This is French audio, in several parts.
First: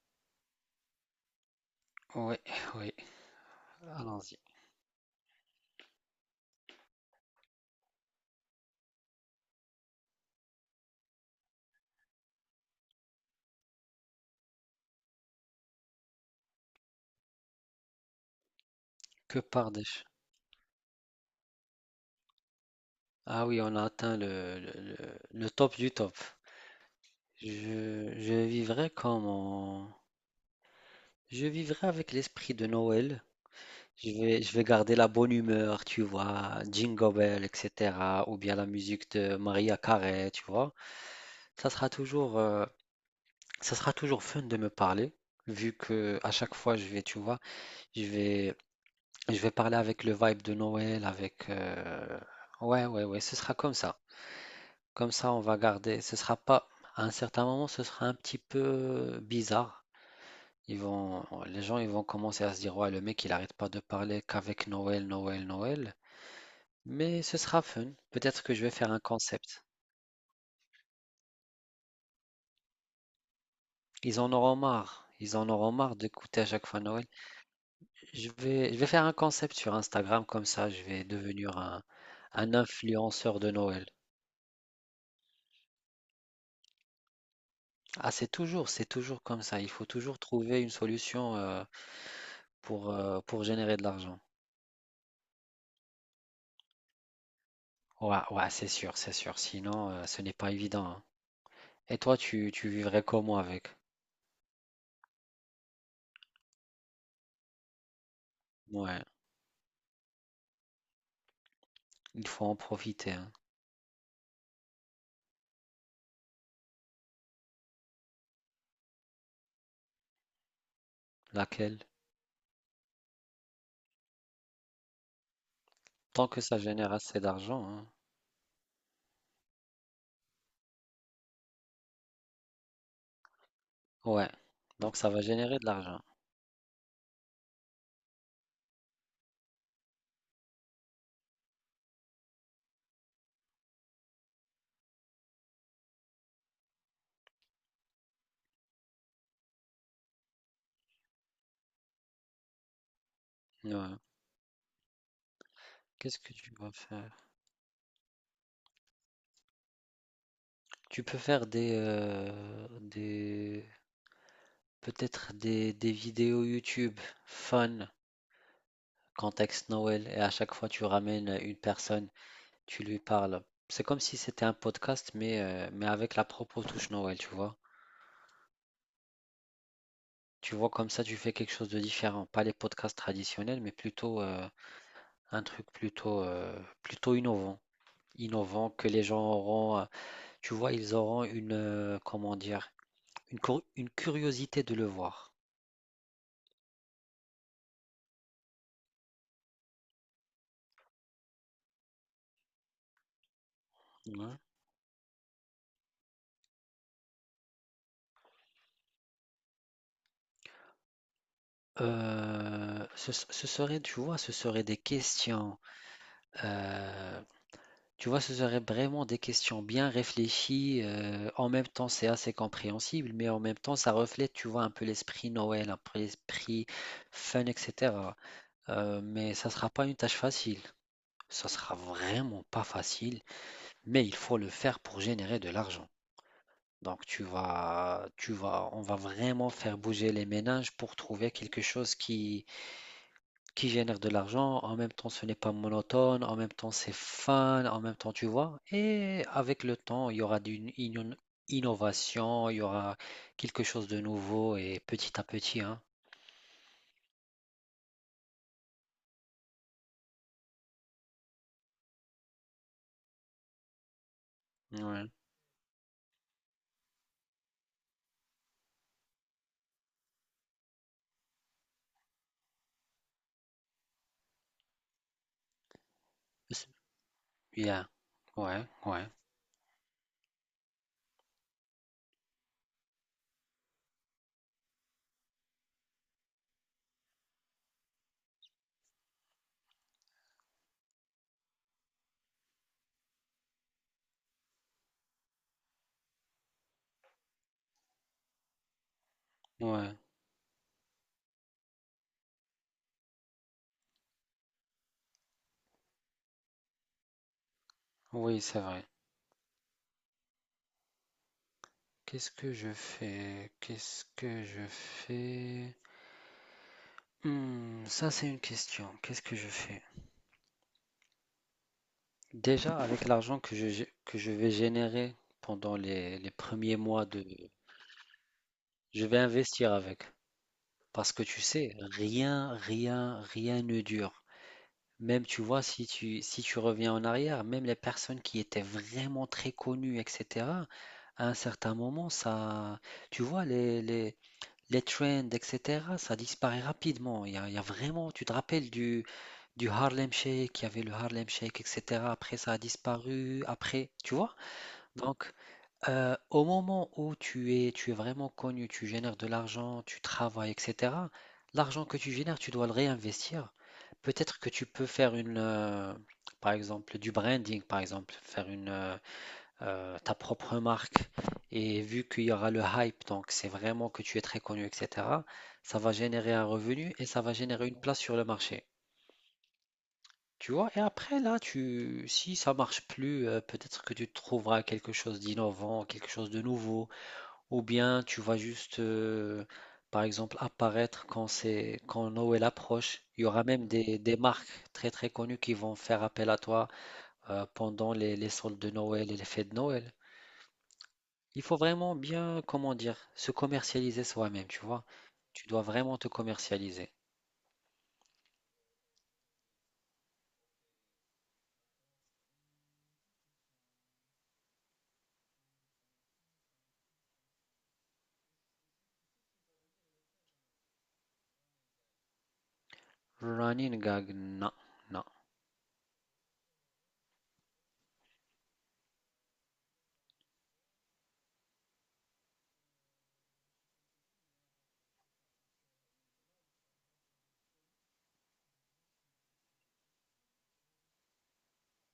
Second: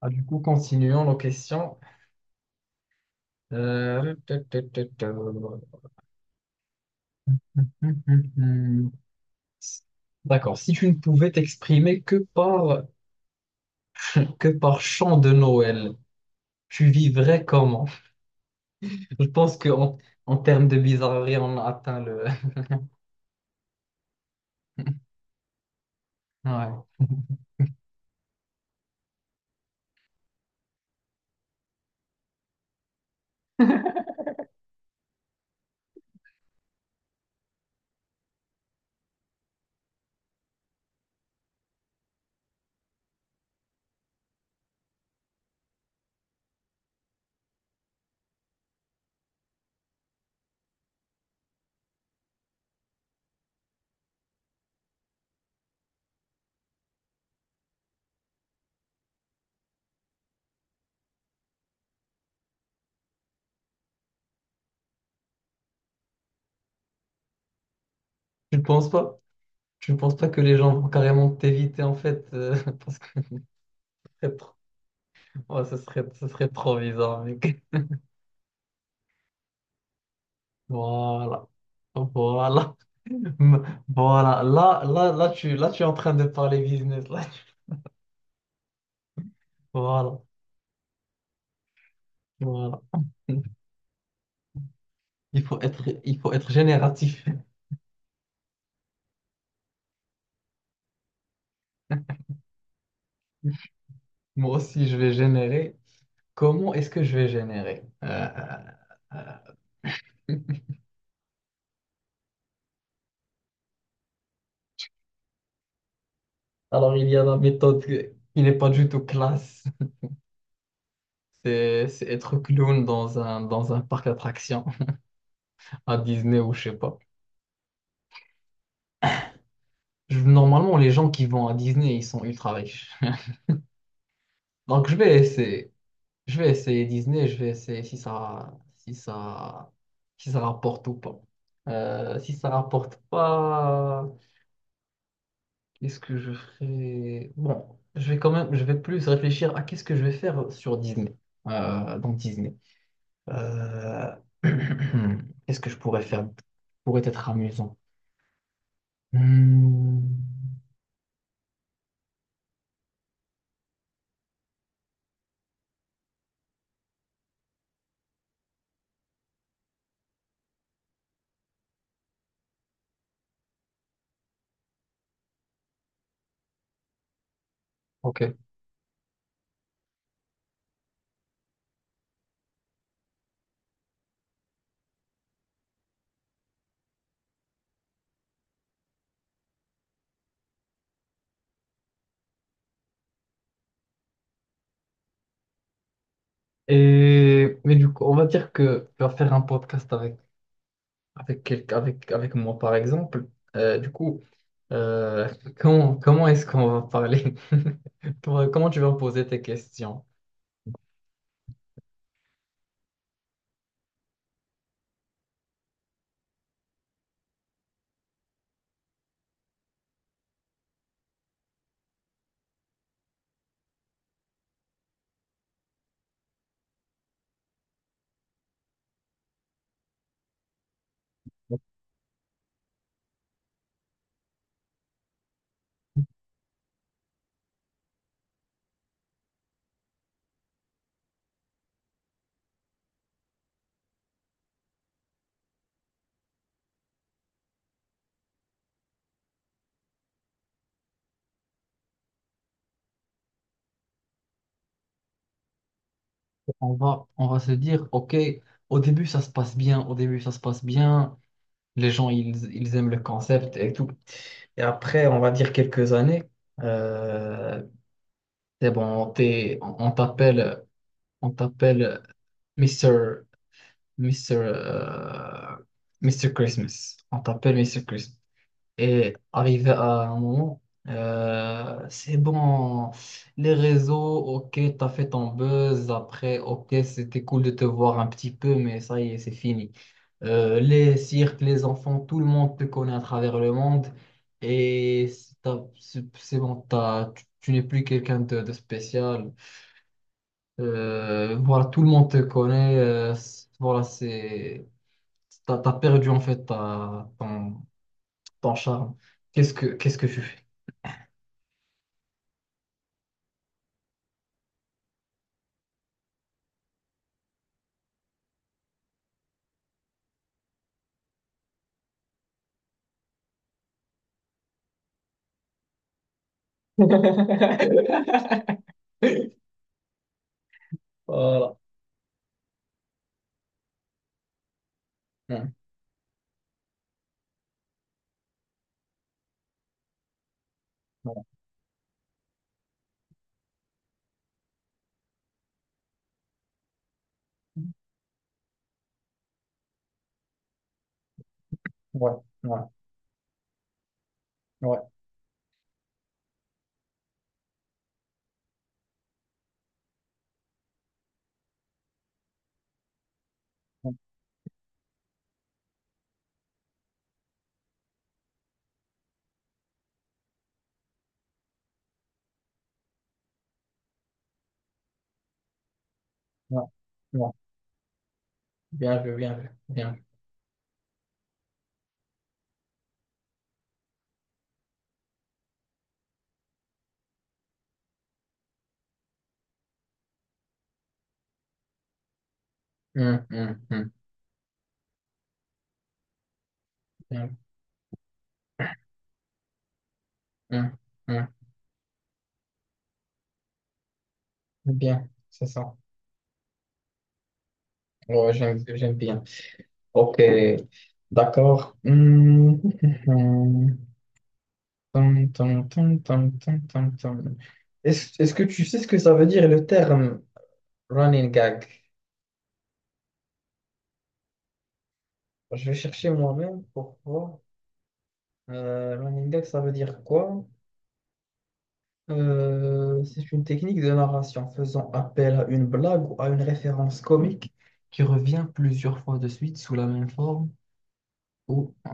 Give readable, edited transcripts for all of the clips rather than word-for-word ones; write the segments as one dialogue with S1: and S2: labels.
S1: Ah, du coup, continuons nos questions.
S2: Oui, oui, allons-y.
S1: Ta, ta, ta, ta. Hum, hum. D'accord. Si tu ne pouvais t'exprimer que par que par chant de Noël, tu vivrais comment? Je
S2: Que
S1: pense que
S2: par des...
S1: en,
S2: ch-
S1: en termes de bizarrerie, on a atteint le.
S2: Ah oui, on a atteint le top du top.
S1: Ouais.
S2: Je, je vivrai comme en- Je vivrai avec l'esprit de Noël. Je vais garder la bonne humeur, tu vois, Jingle Bell, etc. Ou bien la musique de Maria Carey, tu vois. Ça sera toujours, euh, ça sera toujours fun de me parler, vu que à chaque fois je vais, tu vois, je vais, je vais parler avec le vibe de Noël, ouais, ouais, ouais, ce sera comme ça. Comme ça, on va garder. Ce sera pas... à un certain moment, ce sera un petit peu bizarre. Les gens, ils vont commencer à se dire, ouais, le mec, il n'arrête pas de parler qu'avec Noël, Noël, Noël. Mais ce sera fun. Peut-être que
S1: Tu ne
S2: je vais
S1: penses
S2: faire un
S1: pas?
S2: concept.
S1: Tu ne penses pas que les gens vont carrément t'éviter en fait parce que ce
S2: Ils en
S1: trop,
S2: auront marre. Ils en
S1: ouais,
S2: auront
S1: ce
S2: marre
S1: serait, ce
S2: d'écouter à
S1: serait
S2: chaque
S1: trop
S2: fois Noël.
S1: bizarre, mec.
S2: Je vais faire un concept sur Instagram, comme ça, je vais
S1: Voilà.
S2: devenir un
S1: Voilà.
S2: influenceur de Noël.
S1: Voilà, là, tu es en train de parler business. Là, tu-
S2: Ah, c'est toujours comme ça. Il faut toujours
S1: Voilà,
S2: trouver une solution
S1: voilà.
S2: pour générer de l'argent.
S1: Il faut être génératif.
S2: Ouais, ouais, c'est sûr, c'est sûr. Sinon, ce n'est pas évident, hein. Et toi, tu vivrais comment avec?
S1: Moi aussi, je vais générer. Comment est-ce que je vais générer?
S2: Ouais,
S1: Euh.
S2: il faut en profiter, hein.
S1: Alors, il y a la méthode qui n'est pas du tout classe.
S2: Laquelle?
S1: C'est être clown dans un parc d'attractions à
S2: Tant
S1: Disney
S2: que
S1: ou
S2: ça
S1: je sais
S2: génère
S1: pas.
S2: assez d'argent, hein.
S1: Je- Normalement, les gens qui vont à Disney, ils sont ultra riches.
S2: Ouais,
S1: Donc, je
S2: donc ça
S1: vais
S2: va générer de
S1: essayer.
S2: l'argent.
S1: Je vais essayer Disney, je vais essayer si ça rapporte ou pas. Si ça rapporte pas, qu'est-ce que je ferai? Bon, je vais plus réfléchir à qu'est-ce que je vais faire sur Disney, dans Disney.
S2: Ouais.
S1: Euh, qu'est-ce que je pourrais
S2: Qu'est-ce
S1: faire?
S2: que
S1: Qui
S2: tu vas
S1: pourrait
S2: faire?
S1: être amusant. Hmm,
S2: Tu peux faire des peut-être des vidéos YouTube fun. Contexte Noël et à chaque fois tu ramènes une personne, tu lui parles. C'est comme si c'était un podcast, mais avec la propre touche Noël, tu vois.
S1: ok.
S2: Tu vois, comme ça, tu fais quelque chose de différent. Pas les podcasts traditionnels, mais plutôt un truc plutôt innovant. Innovant que les gens tu vois, ils comment dire, une curiosité de le voir,
S1: Et mais du coup, on va dire que tu vas faire un podcast avec avec, avec moi, par exemple. Euh, du coup,
S2: hein.
S1: euh, comment, comment est-ce qu'on va parler? Toi, comment tu vas poser tes questions?
S2: Ce serait, tu vois, ce serait des questions, euh, tu vois, ce serait vraiment des questions bien réfléchies. En même temps, c'est assez compréhensible, mais en même temps, ça reflète, tu vois, un peu l'esprit Noël, un peu l'esprit fun, etc. Mais ça sera pas une tâche facile. Ça sera vraiment pas facile, mais il faut le faire pour générer de l'argent. Donc, on va vraiment faire bouger les ménages pour trouver quelque chose qui génère de l'argent, en même temps ce n'est pas monotone, en même temps c'est fun, en même temps tu vois, et avec le temps il y aura innovation, il y aura quelque chose de nouveau et petit à petit, hein.
S1: On va se dire, OK, au début, ça se passe bien, au début, ça se passe bien, les gens, ils aiment le concept et tout. Et après,
S2: Ouais,
S1: on va dire quelques années, euh, c'est bon, t'es- on t'appelle, on t'appelle Mister Mister euh, Mr.
S2: c'est
S1: Christmas. On t'appelle Mister
S2: bien,
S1: Christmas.
S2: ouais, ouais,
S1: Et arrivé à un moment, c'est bon, les réseaux, ok, t'as fait ton buzz, après, ok, c'était cool de te voir un petit peu, mais ça y est, c'est fini. Les cirques, les enfants, tout le monde te connaît à travers le monde, et c'est t'as- c'est bon, t'as- tu n'es plus quelqu'un de spécial.
S2: ouais,
S1: Voilà, tout le monde te connaît, c'est- voilà, c'est, t'as perdu en fait ta- ton,
S2: oui
S1: ton
S2: c'est vrai.
S1: charme. Qu'est-ce que tu fais?
S2: Qu'est-ce que je fais? Qu'est-ce que je fais? Hmm, ça c'est une question, qu'est-ce que je fais? Déjà avec l'argent que que je vais générer pendant les premiers mois de... Je vais investir avec. Parce que tu
S1: Voilà.
S2: sais, rien ne dure. Même tu
S1: Hum,
S2: vois, si si tu reviens en arrière, même les personnes qui étaient vraiment très connues, etc., à un certain moment, ça, tu vois, les trends, etc., ça disparaît rapidement. Il y a vraiment, tu te rappelles du Harlem Shake, il y avait le Harlem Shake, etc.
S1: voilà.
S2: Après,
S1: Ouais,
S2: ça
S1: ouais,
S2: a disparu, après, tu vois?
S1: ouais,
S2: Donc, au moment où tu es vraiment connu, tu génères de l'argent, tu travailles, etc., l'argent que tu génères, tu dois le réinvestir.
S1: ouais,
S2: Peut-être que tu peux faire par exemple, du branding, par exemple, faire ta propre marque. Et vu qu'il y aura le hype, donc c'est vraiment que tu es très connu, etc., ça va générer un
S1: ouais,
S2: revenu et ça
S1: ouais.
S2: va générer une place sur le marché.
S1: Bien vu, bien vu, bien vu.
S2: Tu vois, et après là, tu, si ça marche plus, peut-être que tu trouveras quelque chose d'innovant, quelque chose de nouveau. Ou bien tu vas par exemple, apparaître quand c'est, quand Noël approche. Il y
S1: Hum,
S2: aura
S1: hum,
S2: même
S1: hum,
S2: des marques très très connues qui vont faire appel à toi
S1: bien,
S2: pendant les soldes de Noël et les fêtes de Noël.
S1: hum, hum.
S2: Il faut vraiment bien, comment dire, se commercialiser soi-même, tu vois.
S1: Bien, c'est
S2: Tu dois
S1: ça.
S2: vraiment te commercialiser.
S1: Ouais, j'aime bien. Ok, d'accord. Tum, tum, tum, tum, tum, tum, tum. Est-ce que tu sais ce que ça veut dire le terme running gag?
S2: Running gag, non, non.
S1: Je vais chercher moi-même pour pourquoi. Running gag, ça veut dire quoi? C'est une technique de narration faisant appel à une blague ou à une référence comique qui revient plusieurs fois de suite sous la même forme. Ou, euh,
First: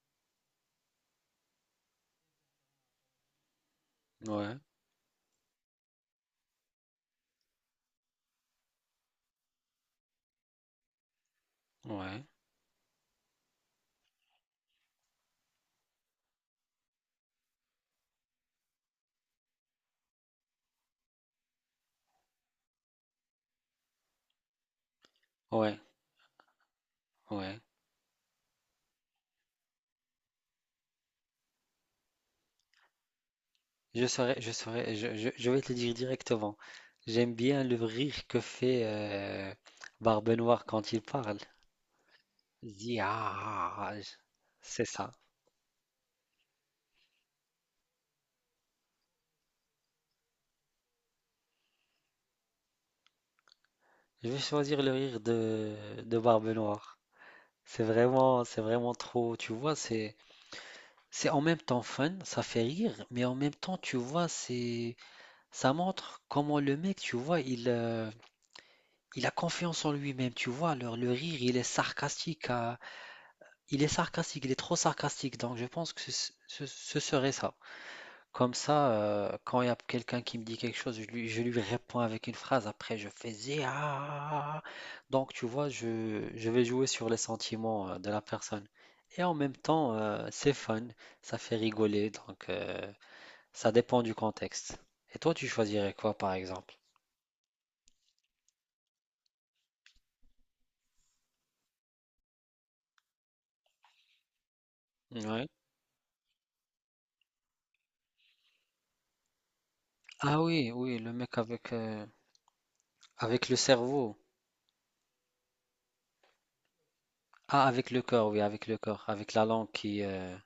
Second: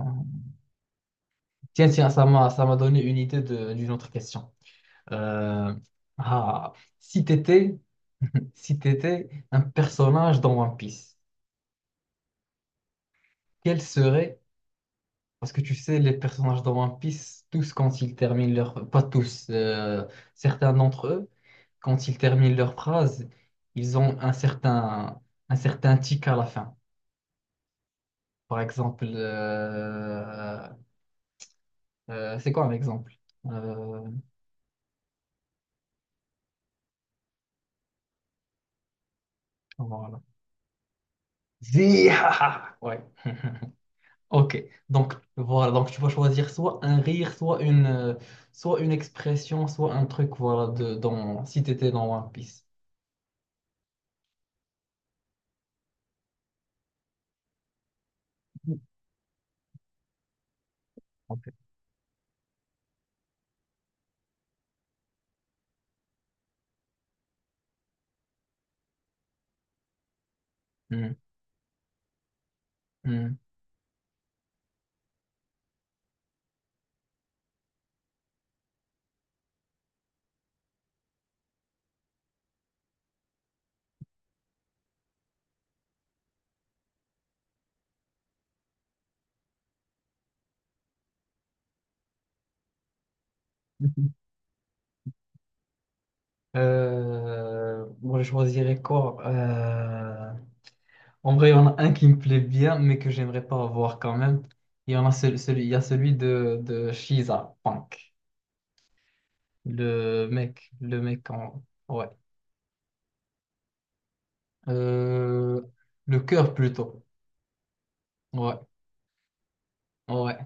S1: Tiens, tiens, ça m'a donné une idée de- d'une autre question.
S2: Ouais,
S1: Euh, ah, si t'étais, si t'étais un personnage dans One Piece,
S2: ouais,
S1: quel serait parce que tu sais, les personnages dans One Piece, tous quand ils terminent leur... Pas tous, certains d'entre eux, quand ils terminent leur phrase, ils ont un
S2: ouais,
S1: certain tic à la fin.
S2: ouais.
S1: Par exemple, c'est quoi un exemple? Euh,
S2: Je saurais, je saurais, je vais te le dire directement. J'aime bien le rire que fait
S1: voilà.
S2: Barbe Noire quand il parle.
S1: Zihaha.
S2: Il
S1: Ouais.
S2: Ah,
S1: Ok.
S2: c'est ça.
S1: Donc voilà. Donc tu vas choisir soit un rire, soit une expression, soit un truc. Voilà. De dans si t'étais dans One Piece.
S2: Je vais choisir le rire de Barbe Noire. C'est vraiment trop, tu vois, c'est en
S1: Ok.
S2: même temps fun, ça fait rire, mais en même temps, tu vois, c'est, ça montre comment le mec, tu vois, il a confiance en lui-même, tu vois. Alors, le
S1: Hmm,
S2: rire, il est sarcastique à...
S1: hmm.
S2: Il est sarcastique, il est trop sarcastique, donc je pense que ce serait ça. Comme ça, quand il y a quelqu'un qui me dit quelque chose, je lui réponds avec une phrase, après je fais zia. Donc tu vois, je vais jouer sur les sentiments de la personne. Et en même temps, c'est fun, ça fait rigoler, ça dépend du contexte. Et toi, tu choisirais quoi par exemple?
S1: Moi, je choisirais quoi? En vrai, il y en a un qui me plaît bien, mais que j'aimerais pas avoir quand même. Il y en a
S2: Ouais.
S1: il y a celui de Shiza Punk.
S2: Ah oui, oui,
S1: Le
S2: le
S1: mec
S2: mec
S1: en... Ouais.
S2: avec le cerveau.
S1: Euh, le cœur plutôt.
S2: Ah, avec le cœur, oui,
S1: Ouais,
S2: avec le cœur, avec la langue qui...
S1: ouais.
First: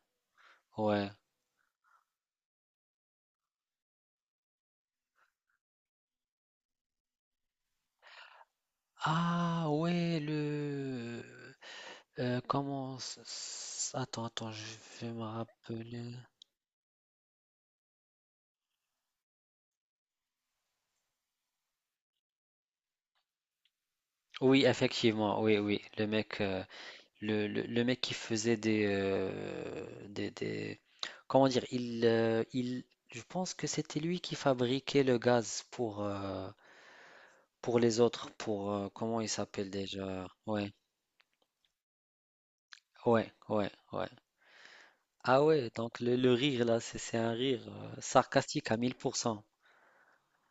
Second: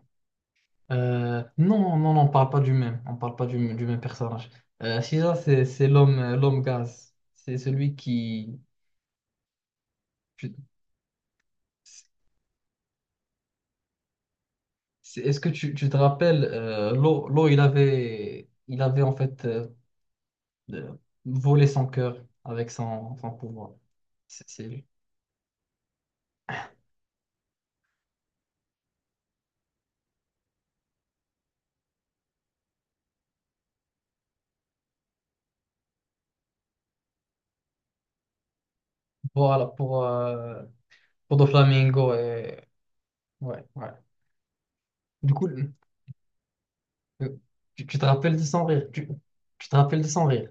S2: Ouais.
S1: Non, non, non, on parle pas du même. On parle pas du, du même personnage. Shiza, c'est l'homme, l'homme gaz. C'est celui qui...
S2: Ah ouais, comment... attends, attends, je vais
S1: C'est-
S2: me
S1: est-ce que tu te
S2: rappeler.
S1: rappelles, Lo, il avait en fait euh, volé son cœur avec son, son pouvoir. C'est
S2: Oui,
S1: lui.
S2: effectivement, oui, oui. Le mec qui faisait comment dire? Il... Je pense que c'était lui qui fabriquait le gaz pour les autres, pour... comment il
S1: Voilà,
S2: s'appelle déjà? Ouais,
S1: pour Doflamingo. Et...
S2: ouais,
S1: Ouais,
S2: ouais,
S1: ouais.
S2: ouais.
S1: Du
S2: Ah
S1: coup,
S2: ouais, donc le rire là, c'est un
S1: le-
S2: rire
S1: tu te rappelles de son
S2: sarcastique à
S1: rire.
S2: mille
S1: Tu,
S2: pour cent
S1: tu te rappelles de son rire.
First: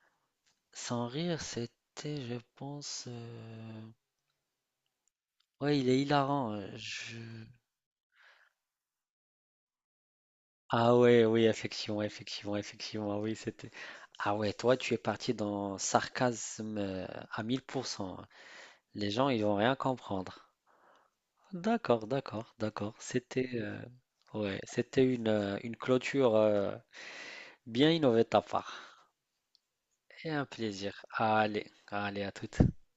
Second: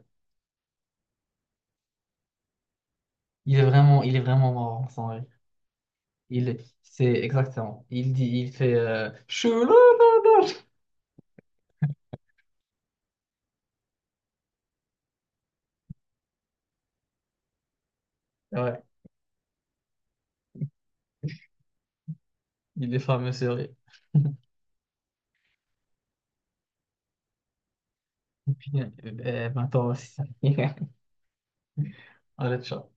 S2: Sans rire, c'était, je pense,
S1: Il est vraiment marrant, son rire.
S2: ouais, il est
S1: Il,
S2: hilarant,
S1: est- c'est
S2: je...
S1: exactement. Il dit, il fait Chouloulou.
S2: Ah ouais, oui, effectivement, effectivement, effectivement, ah oui, c'était... Ah ouais, toi, tu es parti dans sarcasme, à 100%, hein.
S1: Ouais,
S2: Les gens, ils vont rien comprendre. D'accord, d'accord,
S1: il
S2: d'accord.
S1: est fameux, ce
S2: C'était,
S1: rire.
S2: ouais, c'était une clôture, bien innovée de ta
S1: Bien,
S2: part
S1: eh ben, toi aussi.
S2: et un plaisir. Allez, allez, à toutes.
S1: Allez, ciao.